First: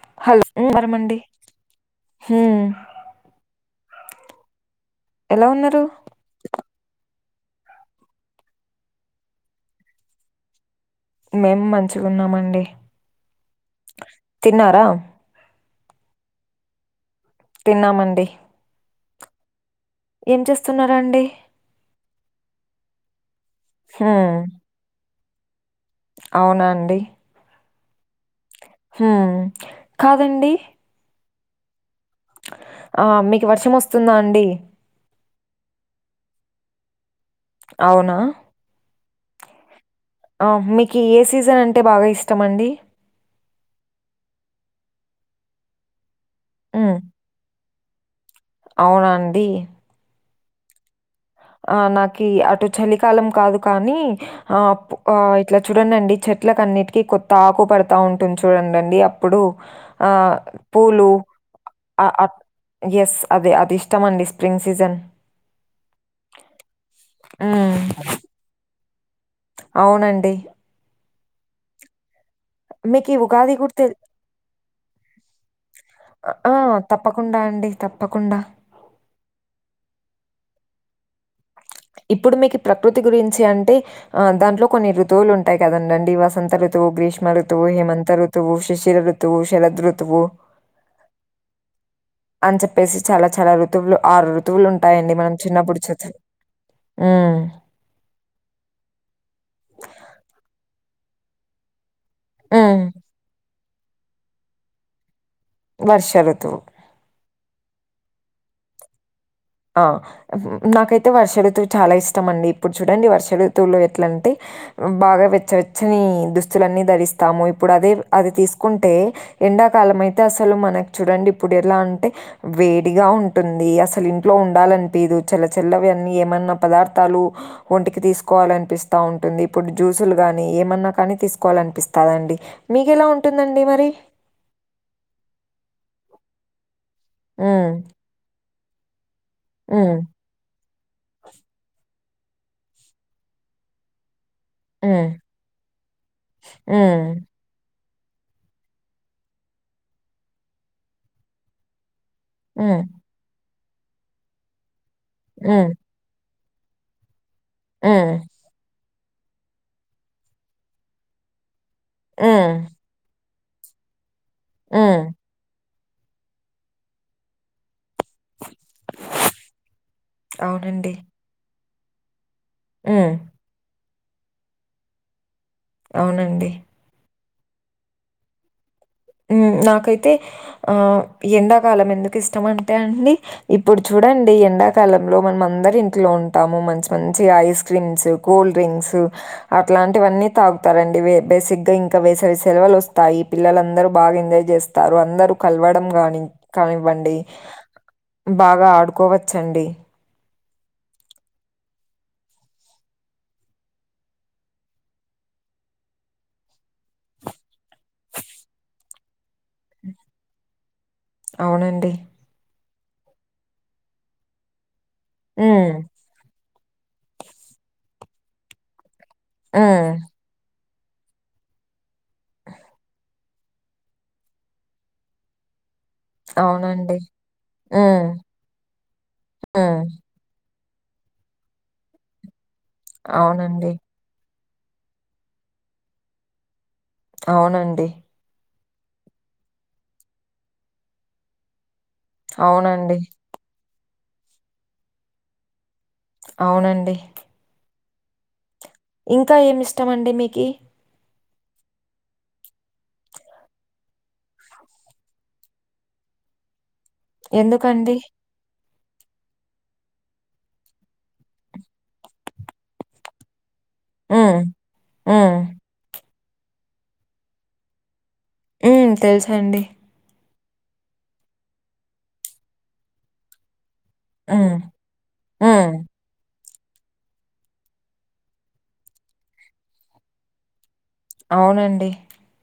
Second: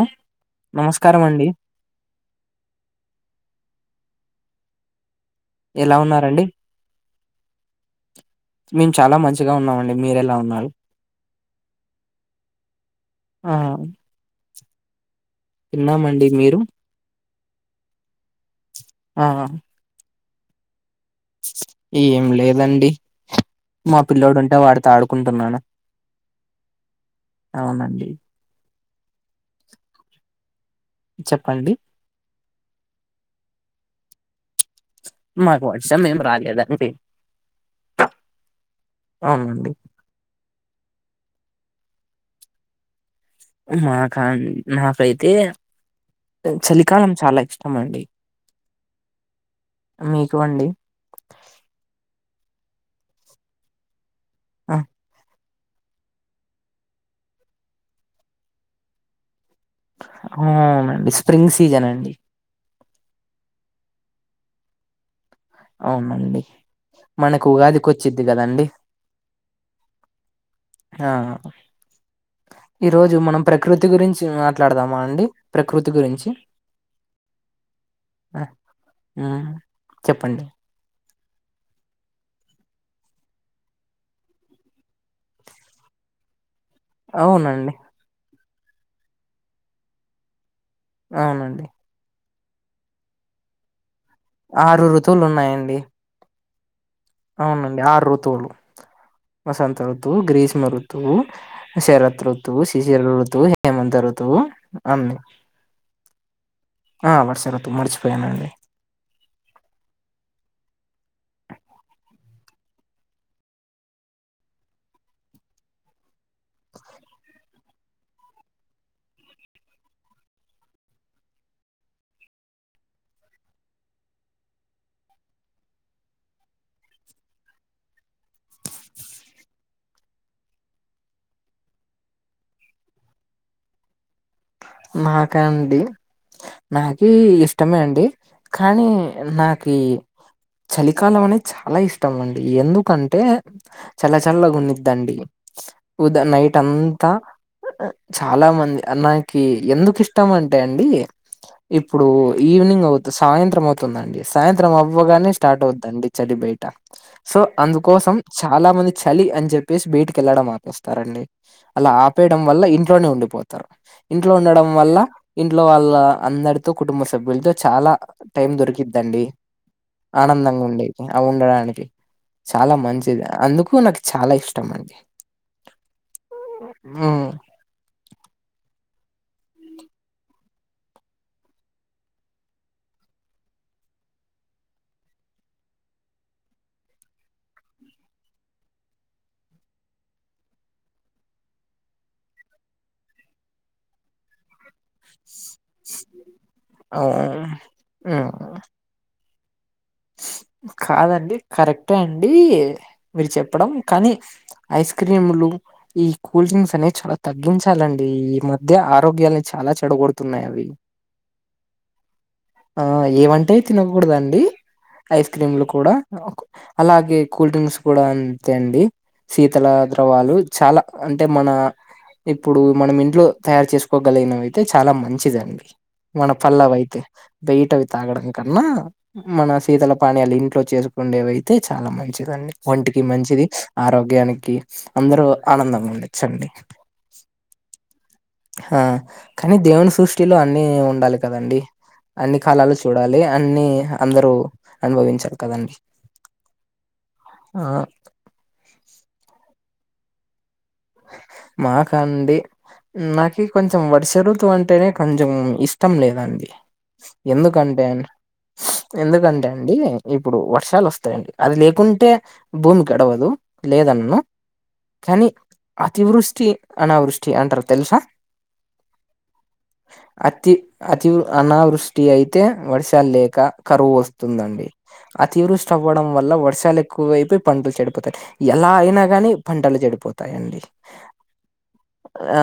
ఆ హలో నమస్కారం అండి ఎలా ఉన్నారండీ మేము చాలా మంచిగా ఉన్నామండి మీర ఎలా ఉన్నారు మేము మంచిగా ఉన్నామండి ఆహా తిన్నారా తిన్నామండి మీరు తిన్నామండి ఆహా ఏం చేస్తున్నారండి ఏం లేదండి మా పిల్లోడు హ్మ్ ఉంటే వాడిత ఆడుకుంటున్నాను అవునండి అవునండి హమ్ కాదండి చెప్పండి ఆ మీకు వర్షం వస్తుందా అండి మాక్ వర్షం ఏం రాలేదు అండి అవునా అవునండి ఆ మీకు ఏ సీజన్ అంటే బాగా ఇష్టం అండి నాక అండి నాకైతే హ్మ్ చలికాలం చాలా ఇష్టం అండి అవునా అండి మీకు అండి ఆ నాకి అటు చలికాలం కాదు కానీ ఆప్ ఆ ఇట్లా చూడండండి చెట్లలకు అన్నిటికీ కొత్త ఆకు పడతా ఉంటుంది చూడండండి ఇప్పుడు ఆ పూలు అవునండి స్ప్రింగ్ సీజన్ ఆ అండి అ ఎస్ అదే అది ఇష్టమండి స్ప్రింగ్ సీజన్ అవునండి మనకు హ్మ్. ఉగాదికి వచ్చిద్ది కదండి అవునండి ఆ ఈ మీకీ రోజు మనం ఉగాది కూడా ప్రకృతి తెల్ గురించి మాట్లాడదామా అండి ప్రకృతి గురించి ఆ! తప్పకుండా అండి తప్పకుండా ఊ చెప్పండి ఇప్పుడు మీకు ప్రకృతి గురించి అంటే ఆ దాంట్లో కొన్ని ఋతువులు ఉంటాయి కదండండి వసంత ఋతు ఋతువు గ్రీష్మ ఋతువు, అవునండి హేమంత ఋతువు, శిశిర ఋతువు, శరద్ ఋతువు. అవునండి అని చెప్పేసి చాలా చాలా ఋతువులు ఆరు ఋతువులు ఆరు ఉంటాయండి ఋతువులు మనం ఉన్నాయండి చిన్నప్పుడు చచ అవునండి ఆరు ఋతువులు వసంత ఋతువు గ్రీష్మ ఋతువు శరత్ ఋతువు, హ్మ్. శిశిర ఋతువు, హేమంత్ ఋతువు, అన్ని వర్ష ఋతువు ఆ వర్సఋతువు మర్చిపోయాను అండి ఆ నాకైతే వర్ష ఋతువు చాలా ఇష్టం అండి ఇప్పుడు చూడండి వర్ష ఋతువులో ఎట్లాంటే బాగా వెచ్చవచ్చని దుస్తులన్నీ ధరిస్తాము ఇప్పుడు అదే అది తీసుకుంటే ఎండాకాలం అయితే అసలు మనకు చూడండి ఇప్పుడు ఎలా అంటే వేడిగా ఉంటుంది అసలు ఇ లో ఉండాలనిపీదు చల్లచల్లవన్నీ ఏమన్నా పదార్థాలు ఒంటికి తీసుకోవాలనిపిస్తూ ఉంటుంది ఇప్పుడు జ్యూసులు కానీ ఏమన్నా కానీ తీసుకోవాలని పిస్తాదండి మీకేలా ఉంటుందండి మరి నాకండి నాకి హ్మ్. ఇష్టమే అండి కానీ నాకు కీ హ్మ్. చలికాలం అనేది చాలా ఇష్టం అండి ఎందుకంటే చల్ల చల్ హ్మ్. గున్నిద్దండి ఉద నైట్ హ్మ్. అంతా ఉఊ చాలామంది అమ్మాయికి ఎందుకు ఇష్టం అంటే అండి ఇప్పుడు హ్మ్. ఈవినింగ్ అవుద్ది సాయంత్రం అవుతుందండి సాయంత్రం అవ్వగానే స్టార్ట్ హ్మ్. అవుద్దండి చెలి బయట సో హ్మ్. అందుకోసం హ్మ్. చాలా మంది చలి అని చెప్పేసి బైటికెళ్ళడం ఆపేస్తారండి అలా ఆపేయడం హ్మ్. వల్ల ఇంట్లోనే ఉండిపోతారు ఇంట్లో ఉండడం వల్ల హ్మ్. ఇంట్లో వాళ్ళ అందరితో కుటుంబ సభ్యులతో చాలా టైం దొరికిద్దండి ఆనందంగా అవునండి. ఉండేకీ అవి ఉండడానికి చాలా హ్మ్. మంచిది అందుకు నాకు చాలా ఇష్టం అండి అవునండి ఊ ఉమ్ నాకైతే ఆ ఎండాకాలం ఎందుకు ఇష్టం అంటే అండి ఇప్పుడు చూడండి ఎండాకాలంలో మనం అందరి ఇంట్లో ఉంటాము మంచి మంచి ఐస్ క్రీమ్స్ కూల్డ్రింక్స్సు అట్లాంటివన్నీ తాగుతారండి బేసిక్ గా ఇంకా వేసవి సెలవులు వస్తాయి పిల్లలందరూ బాగ్ ఎంజాయ్ జేస్ తారు అందరూ కలవడం గాని ఆ కానివ్వండి హ్మ్ బాగా ఆడుకోవచ్ ఛ్ండి కాదండి కరెక్టే అండి మీరు చెప్పడం కానీ ఐస్ క్రీములు ఈ కూల్ డ్రింక్స్ అనేవి చాలా తగ్గించాలండి ఈ మధ్య ఆరోగ్యాల్ని చాలా చెడగొడుతున్నాయవి అనాడిబుల్ అవునండి ఆ ఏమంటే తినకూడదండి ఐస్ క్రీమ్లు హ్మ్. కూడా అలాగే కూల్ డ్రింక్స్ కూడా అంతే అండి శీతల హ్మ్. ద్రవాలు చాలా అంటే మన ఇప్పుడు మనం ఇంట్లో తయారు చేసుకోగలిగినవయితే చాలా మంచిదండి మన అవునండి. పల్లవయితే బైటవి హ్మ్. తాగడం కన్నా మన హ్మ్. శీతల పానీయాలు ఇంట్లో చేసుకుండేవయితే చాలా మంచిదండి ఒంటికి మంచిది అవునండి. ఆరోగ్యానికి అందరు ఆనందంగుండచ్చండి అవునండి ఆ కానీ దేవుని సృష్టిలో అన్ని ఉండాలి కదండి అన్ని కాలాలు అవునండి. చూడాలి అన్ని అందరూ అనుభవించారు కదండి అవునండి ఆ ఇంకా ఏమిష్టమండి మీకీ మకాండి నాకీ కొంచెం వర్ష రఋతు అంటేనే కొంచెం ఇష్టం లేదండి ఎందుకండి? ఎందుకంటేన్ ఎందుకంటే అండి ఇప్పుడు వర్షాలోస్తాయండి అది లేకుంటే భూమి గడవదు లేదన్ను హ్మ్. కానీ హ్మ్. అతివృష్టి అనావృష్టి అంటారు తెలుసా ఊ తెల్ సండి అతి అతిృ అనావృష్టి అయితే వర్షాల్ లేక కరువు వస్ హ్మ్. తుందండి హ్మ్. అతివృష్ణం అవ్వడం వల్ల వర్షాలు ఎక్కువ అయిపోయి పంటలు చెడిపోతాయి ఎలా అయినా గాని పంటలు చెడిపోతాయండి అవునండి ఆ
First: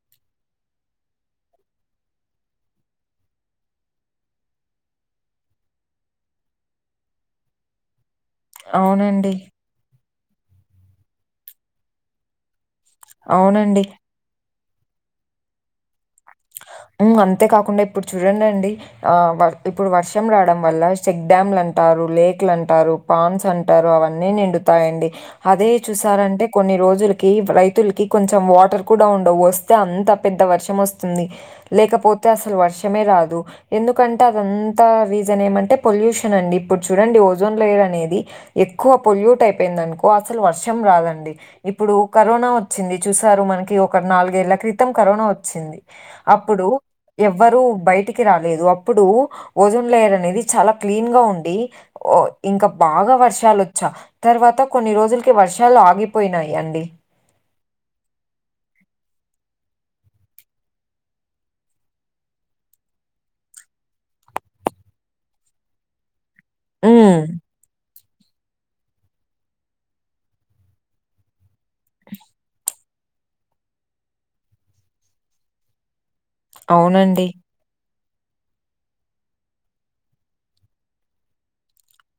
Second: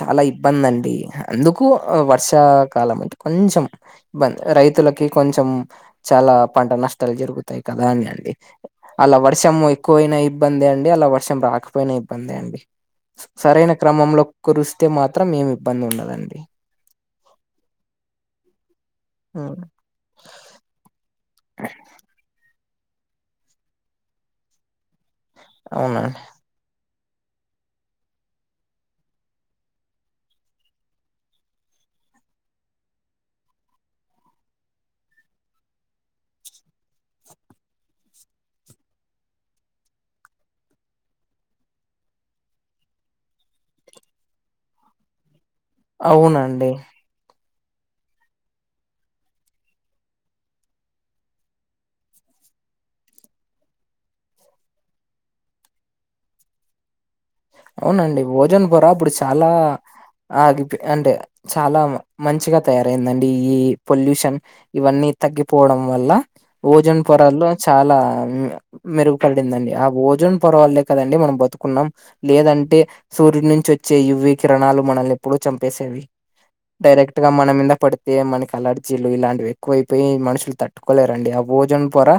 చాలా ఇబ్బంది అండి అందుకు వర్షాకాలం అంటే కొంచెం బ రైతులకి కొంచెం చాలా పంట నష్టాలు జరుగుతాయి కదా అని అండి అలా అవునండి. వర్షము ఎక్కువయినా ఇబ్బంది అండి అలా వర్షం రాకపోయినా ఇబ్బంది అండి సరైన అవునండి. క్రమంలో కురిస్తే మాత్రం ఏమి ఇబ్బంది ఉండదండి మ్మ్ అంతే కాకుండా ఇప్పుడు చూడండండి ఆ హ్మ్. ఇప్పుడు వర్షం రావడం వల్ల చెక్ డ్యామ్లు అంటారు లేక్లు అంటారు పాండ్స్ అంటారు అవన్నీ నిండు తాయండి అదే అవునండి చూసారంటే కొన్ని రోజులకి రైతులకి కొంచెం వాటర్ కూడా ఉండవు వస్తే అంత పెద్ద వర్షం వస్ స్తుంది లేకపోతే అసలు వర్షమే రాదు ఎందుకంటే అదంతా రీజన్ ఏమంటే పొల్యూషన్ అండి ఇప్పుడు చూడండి ఓజోన్ లేయర్ అనేది ఎక్కువ పొల్యూట్ అయిపోయింది అనుకో అసలు వర్షం రాదండి ఇప్పుడు కరోనా వచ్చింది చూసారు మనకి ఒక నాలుగేళ్ల క్రితం కరోనా వచ్చింది అప్పుడు అవునండి ఎవ్వరూ బయటికి రాలేదు అప్పుడు ఓజోన్ లేయర్ అనేది చాలా క్లీన్ గా ఉండి ఓ ఇంకా బాగా వర్షాలు వచ్చా తర్వాత కొన్ని రోజులకి వర్షాలు ఆగిపోయినాయి అండి అవునండి ఓజోన్ పొర అప్పుడు చాలా ఆ గి అంటే చాలా మంచిగా తయారైందండి ఈ పొల్యూషన్ ఇవన్నీ తగ్గిపోవడం వల్ల ఓజన్ హ్మ్. పొరల్లో చాలా మెరుగుపడిందండి ఆ ఓజోన్ పొరవలే కదండి మనం బతుకున్నాం లేదంటే సూర్యుడి నుంచి వచ్చే ఇవి కిరణాలు మనల్ని ఎప్పుడూ చంపేసేవి డైరెక్ట్ అవునండి. గా మన మీంద పడు తే మనకి అలర్జీలు ఇలాంటివి ఎక్కువైపోయి మనుషులు తట్టుకోలేరండి ఆ ఓజోన్ పొర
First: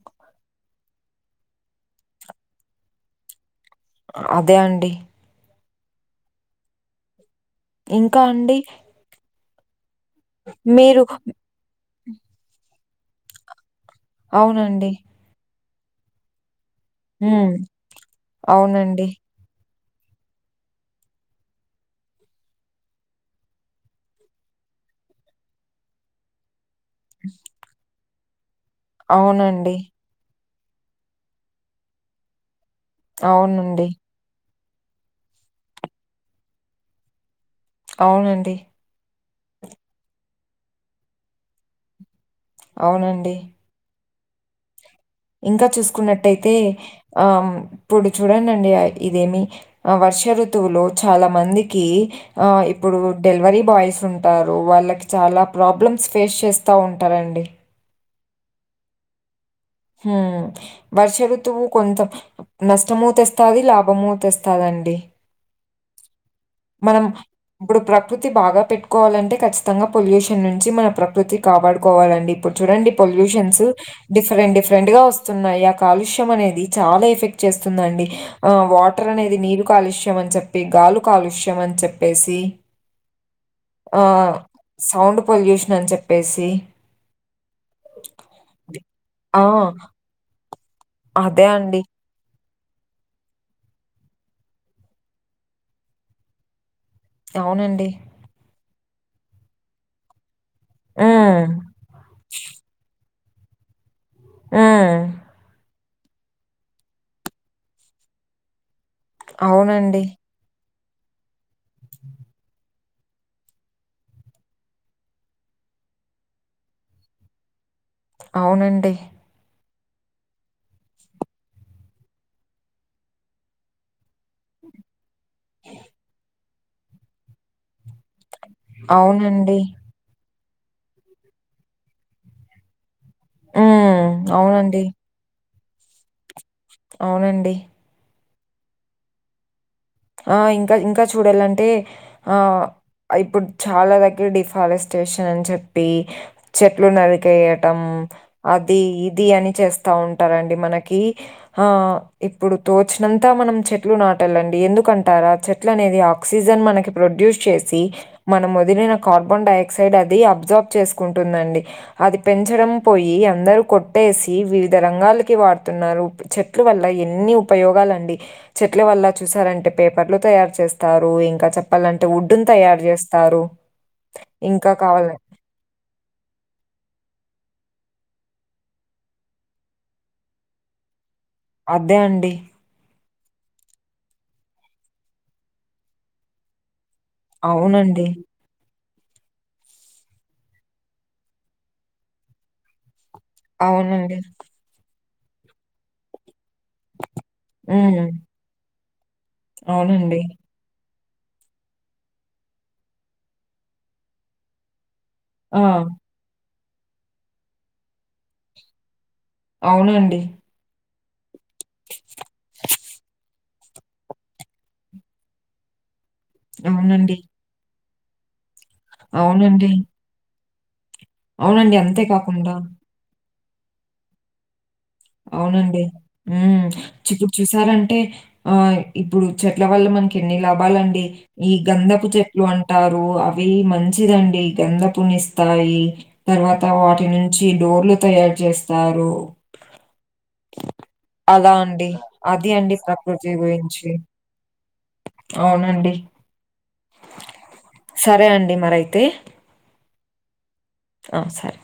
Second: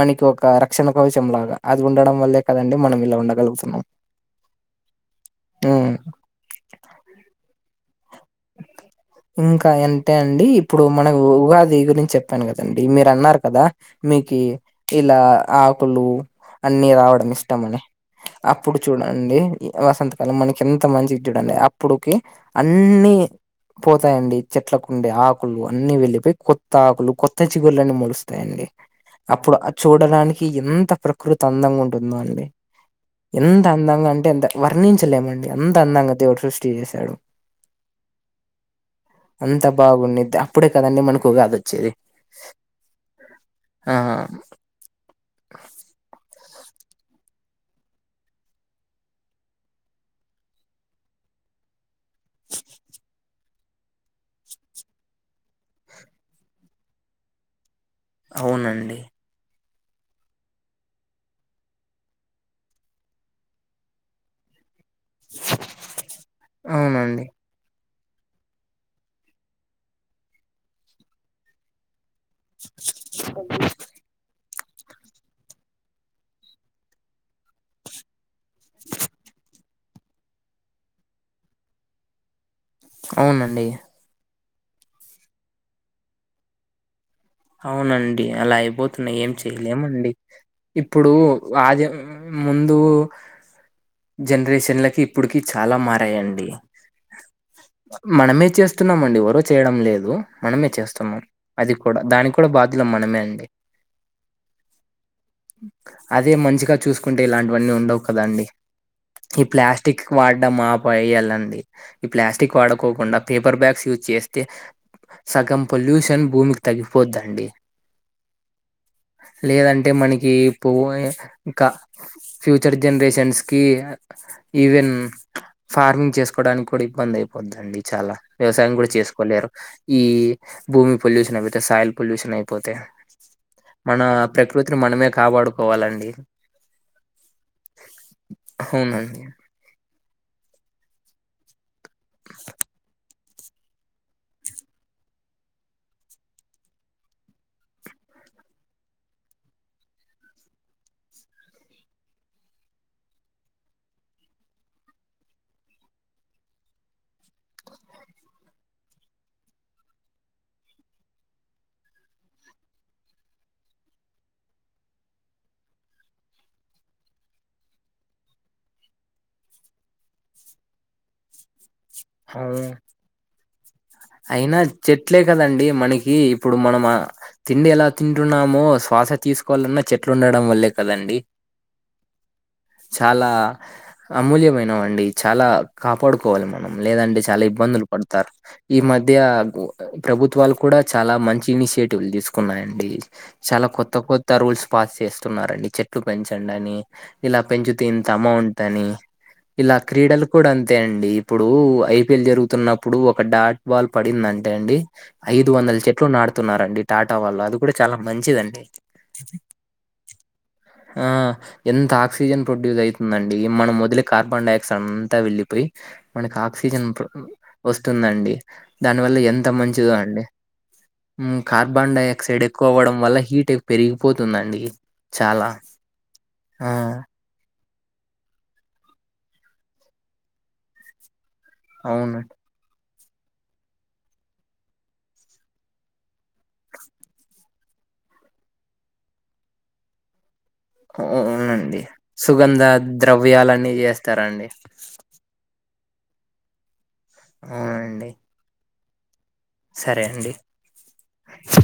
మనకి ఒక రక్షణ కవచం లాగా అది ఉండడం వల్లే కదండి మనం ఇలా ఉండగలుగుతున్నాం అదే అండి మ్మ్ ఇంకా అండి ఇంకా ఇంతే అండి ఇప్పుడు మీరు మనకు ఉగాది గురించి చెప్పాను కదండి మీరు అన్నారు కదా మీకీ అవునండి. ఇలా ఆకులు అన్ని రావడం హ్మ్. ఇష్టం అని అప్పుడు అవునండి. చూడండి వసంతకాలం మనకి ఎంత మంచి ది చూడండి అప్పుడుకి అన్ని పోతాయండి చెట్లకుండే ఆకులు అన్ని వెళ్ళిపోయి కొత్త ఆకులు కొత్త చిగుళ్లన్నీ మొలుస్తాయండి అప్పుడు అవునండి. చూడడానికి ఎంత ప్రకృతి అందంగా ఉంటుందో అండి ఎంత అవునండి. అందంగా అంటే ఎంత వర్ణించలేమండి అంత అందంగా దేవుడు సృష్టి చేశాడు అవునండి అంత బాగుండిది అప్పుడే కదండి మనకు ఉగాదొచ్చేది అవునండి ఆ ఇంకా చూసుకున్నట్టయితే ఆ ఇప్పుడు చూడండండి ఇదేమి ఆ వర్ష ఋతువులో చాలా మందికి ఆ ఇప్పుడు డెలివరీ బాయ్స్ ఉంటారు వాళ్ళకి చాలా ప్రాబ్లమ్స్ ఫేస్ చేస్తా ఉంటారండి అవునండి హ్మ్ వర్ష ఋతువు కొంత నష్టము తెస్తాది, లాభము తెస్తాదండి మనం అవునండి ఇప్పుడు ప్రకృతి బాగా పెట్టుకోవాలంటే ఖచ్చితంగా పొల్యూషన్ నుంచి మన ప్రకృతి కాపాడుకోవాలండి. ఇప్పుడు చూడండి పొల్యూషన్స్ డిఫరెంట్ డిఫరెంట్ గా వస్తున్నాయి. ఆ కాలుష్యం అనేది చాలా ఎఫె చేస్తుందిండి వాటర్ అనేది నీరు కాలుష్యం అని చెప్పి, గాలు కాలుష్యం అని చెప్పేసి అవునండి హా సౌండ్ పొల్యూషన్ అని చెప్పేసి అవునండి అలా అయిపోతున్నాయి ఏం ఆ! చెయలేమండి ఇప్పుడు అదే అండి. ఆదమ్ ముందు జనరేషన్లకి, ఇప్పుడుకి చాలా మారాయండి. అవునండి మనమే చేస్తున్నామండి ఎవరో చేయడం లేదు. మనమే చేస్తున్నాం హ్మ్. అది కూడా దానికి కూడా బాధ్యలు మనమే అండి. ఆ అదే మంచిగా చూసుకుంటే ఇలాంటివన్నీ ఉండవు కదాండి. ఈ ప్లాస్టిక్ అవునండి. వాడడం మాపేయలండి ఈ ప్లాస్టిక్ వాడ కోకుండా పేపర్ బ్యాగ్స్ యూజ్ చేస్తే సగం పొల్యూషన్ భూమికి తగ్గిపోద్దండి. అవునండి లేదంటే మనకి ఇప్పు ఇంకా పోయే క ఫ్యూచర్ జనరేషన్స్ కి ఈవెన్ ఫార్మింగ్ చేసుకోవడానికి కూడా ఇబ్బంది అయిపోదండి చాలా వ్యవసాయం కూడా చేసుకోలేరు అవునండి. ఈ భూమి పొల్యూషన్ అయిపోతే సాయిల్ పొల్యూషన్ అయిపోతే మన హ్మ్. ప్రకృతిని అవునండి. మనమే కాపాడుకోవాలండి. అవునండి అవునండి ఆ ఇంకా ఇంకా చూడాలంటే ఆ ఆ ఇప్పుడు చాలా దగ్గర డిఫారెస్టేషన్ అని చెప్పి చెట్లు నరికేయటం అది ఇది అని చేస్తా ఉంటారండి మనకి ఆ ఇప్పుడు తోచినంతా మనం చెట్లు నాటాలండి ఎందు కుంటారా చెట్లు అనేది ఆక్సిజన్ మనకి ప్రొడ్యూస్ చేసి మనం వదిలిన కార్బన్ డైఆక్సైడ్ అది అబ్జార్బ్ చేసుకుంటుందండి. అది పెంచడం పోయి అందరు కొట్టేసి వివిధ రంగాలకి వాడుతున్నారు చెట్ చెట్ల వల్ల ఎన్ని ఉపయోగాలుండి చెట్ల వల్ల చూసారంటే పేపర్లు తయారు చేస్తారు. ఇంకా చెప్పాలంటే వుడ్ను అవును తయారు చేస్తారు. అయినా ఇంకా కావాల చెట్లే కదండి మనకి ఇప్పుడు మనం తిండి ఎలా తింటున్నామో శ్వాస తీసుకోవాలన్నా చెట్లు ఉండడం వల్లే కదండి. అదే అండి చాలా అమూల్యమైనవి అండి చాలా కాపాడుకోవాలి మనం లేదంటే చాలా ఇబ్బందులు అవునండి. పడతారు. ఈ మధ్య ప్రభుత్వాలు కూడా చాలా మంచి ఇనిషియేటివ్లు తీసుకున్నాయండి. చాలా కొత్త అవునండి. కొత్త రూల్స్ పాస్ చేస్తున్నారండి చెట్లు పెంచండి అని ఇలా పెంచితే హ్మ్. ఇంత అమౌంట్ అని ఇలా అవునండి. క్రీడలు కూ డ అంతే అండి ఇప్పుడు ఐపిఎల్ జరుగుతున్నప్పుడు ఒక డాట్ బాల్ పడింది అంటే అండి ఐదు ఆ! వందల చెట్లు నాటుతున్నారండి టాటా వాళ్ళు అది కూడా చాలా మంచిదండి అవునండి ఆ ఎంత ఆక్సిజన్ ప్రొడ్యూస్ అయితుందండి మనం వదిలే కార్బన్ డై ఆక్సైడ్ అంతా వెళ్లిపోయి మనకి ఆక్సిజన్ అవునండి. వస్తుందండి దానివల్ల ఎంత అవునండి. మంచిదో అండి ఉమ్మ్ అవునండి. కార్బన్ అంతే డై ఆక్సైడ్ కాకుండా ఎక్కువ అవ్వడం వల్ల హీట్ పెరిగిపోతుందండి చాలా అవునండి ఉమ్మ్ ఆ చు చూసారంటే ఆ ఇప్పుడు చెట్ల వల్ల మనకి ఎన్ని లాభాలండి ఈ గంధపు అవును చెట్లు అంటారు అవి మంచిదండి గంధపునిస్తాయి తర్వాత వాటి నుంచి డోర్లు తయారు చేస్తారు అలా అవునండి అండి. అది సుగంధ అండి ప్రకృతి ద్రవ్యాలన్ని గురించి. చేస్తారాండి అవునండి అవునండి సరే అండి మరి అయితే సరే అండి ఆ సరే